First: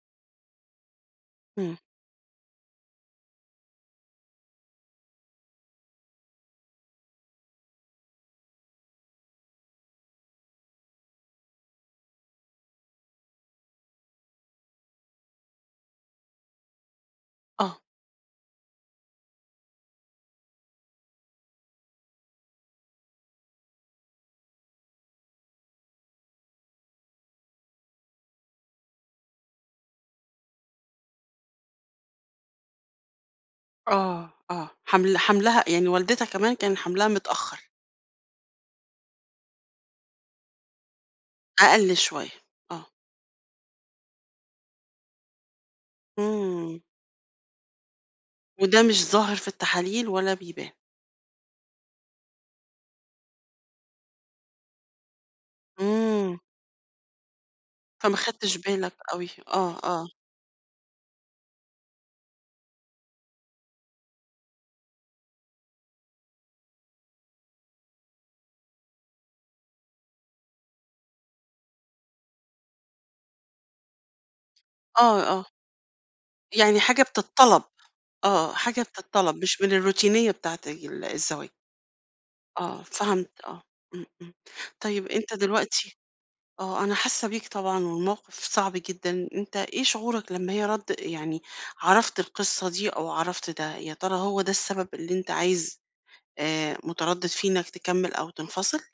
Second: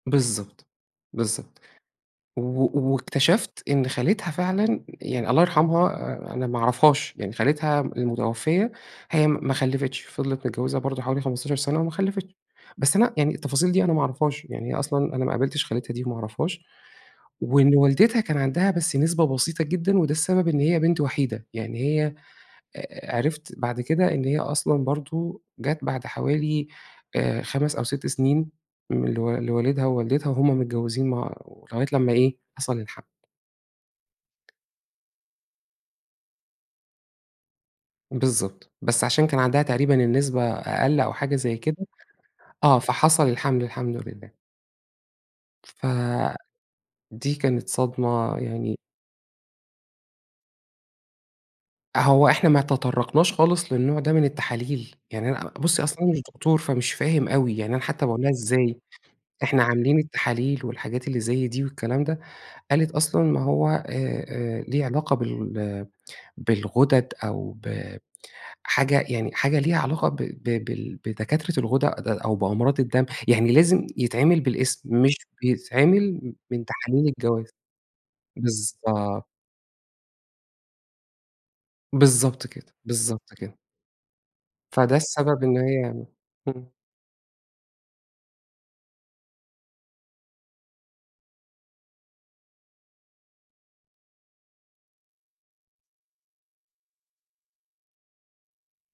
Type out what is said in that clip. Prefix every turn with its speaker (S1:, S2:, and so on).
S1: بالضبط، بالضبط،
S2: إمم.
S1: و واكتشفت إن خالتها فعلًا، يعني الله يرحمها أنا ما أعرفهاش، يعني خالتها م المتوفية، هي م ما خلّفِتش فِضلِت متجوّزة برضو حوالي 15 سنة وما خلّفِتش، بس أنا يعني التفاصيل دي أنا ما أعرفهاش، يعني أصلًا أنا ما قابلتش خالتها دي وما أعرفهاش، وإن
S2: آه.
S1: والدتها كان عندها بس نسبة بسيطة جدًا وده السبب إن هي بنت وحيدة، يعني هي، عرِفت بعد كده إن هي أصلًا برضو جات بعد حوالي آآ 5 أو 6 سنين، م لو لوالدها ووالدتها وهُم متجوزين مع لغاية لمّا إيه، حصل الحَمْل.
S2: آه، آه، حَمْل حَمْلها، يعني والدتها كمان كان حَمْلها متأخّر.
S1: بالضبط، بس عشان كان عندها تقريبًا النسبة أقل أو حاجة زي كده،
S2: أقل شوية،
S1: آه
S2: آه.
S1: فحَصَل الحَمْل الحمد لله. فدي
S2: إمم.
S1: كانت صدمة، يعني
S2: وده مش ظاهر في التحاليل، ولا بيبان.
S1: هو إحنا ما تطرقناش خالص للنوع ده من التحاليل، يعني أنا بُصّي أصل أنا مش
S2: إمم.
S1: دكتور فمش فاهم أوي، يعني أنا حتّى
S2: فما
S1: باقول لها:
S2: خدتش
S1: "إزاي؟
S2: بالك أوي،
S1: إحنا
S2: آه،
S1: عاملين
S2: آه.
S1: التحاليل والحاجات اللي زي دي والكلام ده،" قالت أصلًا ما هو آآ، آآ ليه علاقة بال بالغدد أو ب حاجة يعني حاجة ليها علاقة ب ب بال بدكاترة الغدد أو بأمراض الدم، يعني لازم يتعمل بالاسم، مش
S2: آه، آه.
S1: بيتعمل من
S2: يعني حاجة
S1: تحاليل الجواز،
S2: بتطلب، آه، حاجة
S1: بالضبط.
S2: بتطلب مش من الروتينية بتاعة ال الزواج.
S1: بالضبط كده،
S2: آه، فهمت
S1: بالضبط كده.
S2: آه، إمم، إمم،
S1: فده
S2: طيب أنت
S1: السبب إن
S2: دلوقتي
S1: هي إمم.
S2: آه، أنا حاسّة بيك طبعًا والموقف صعب جدًا، أنت إيه شعورك لمّا هي رد يعني عرفت القصّة دي أو عرفت ده؟ يا ترى هو ده السبب اللي أنت عايز آآ متردد فيه إنّك تكمّل أو تنفصل؟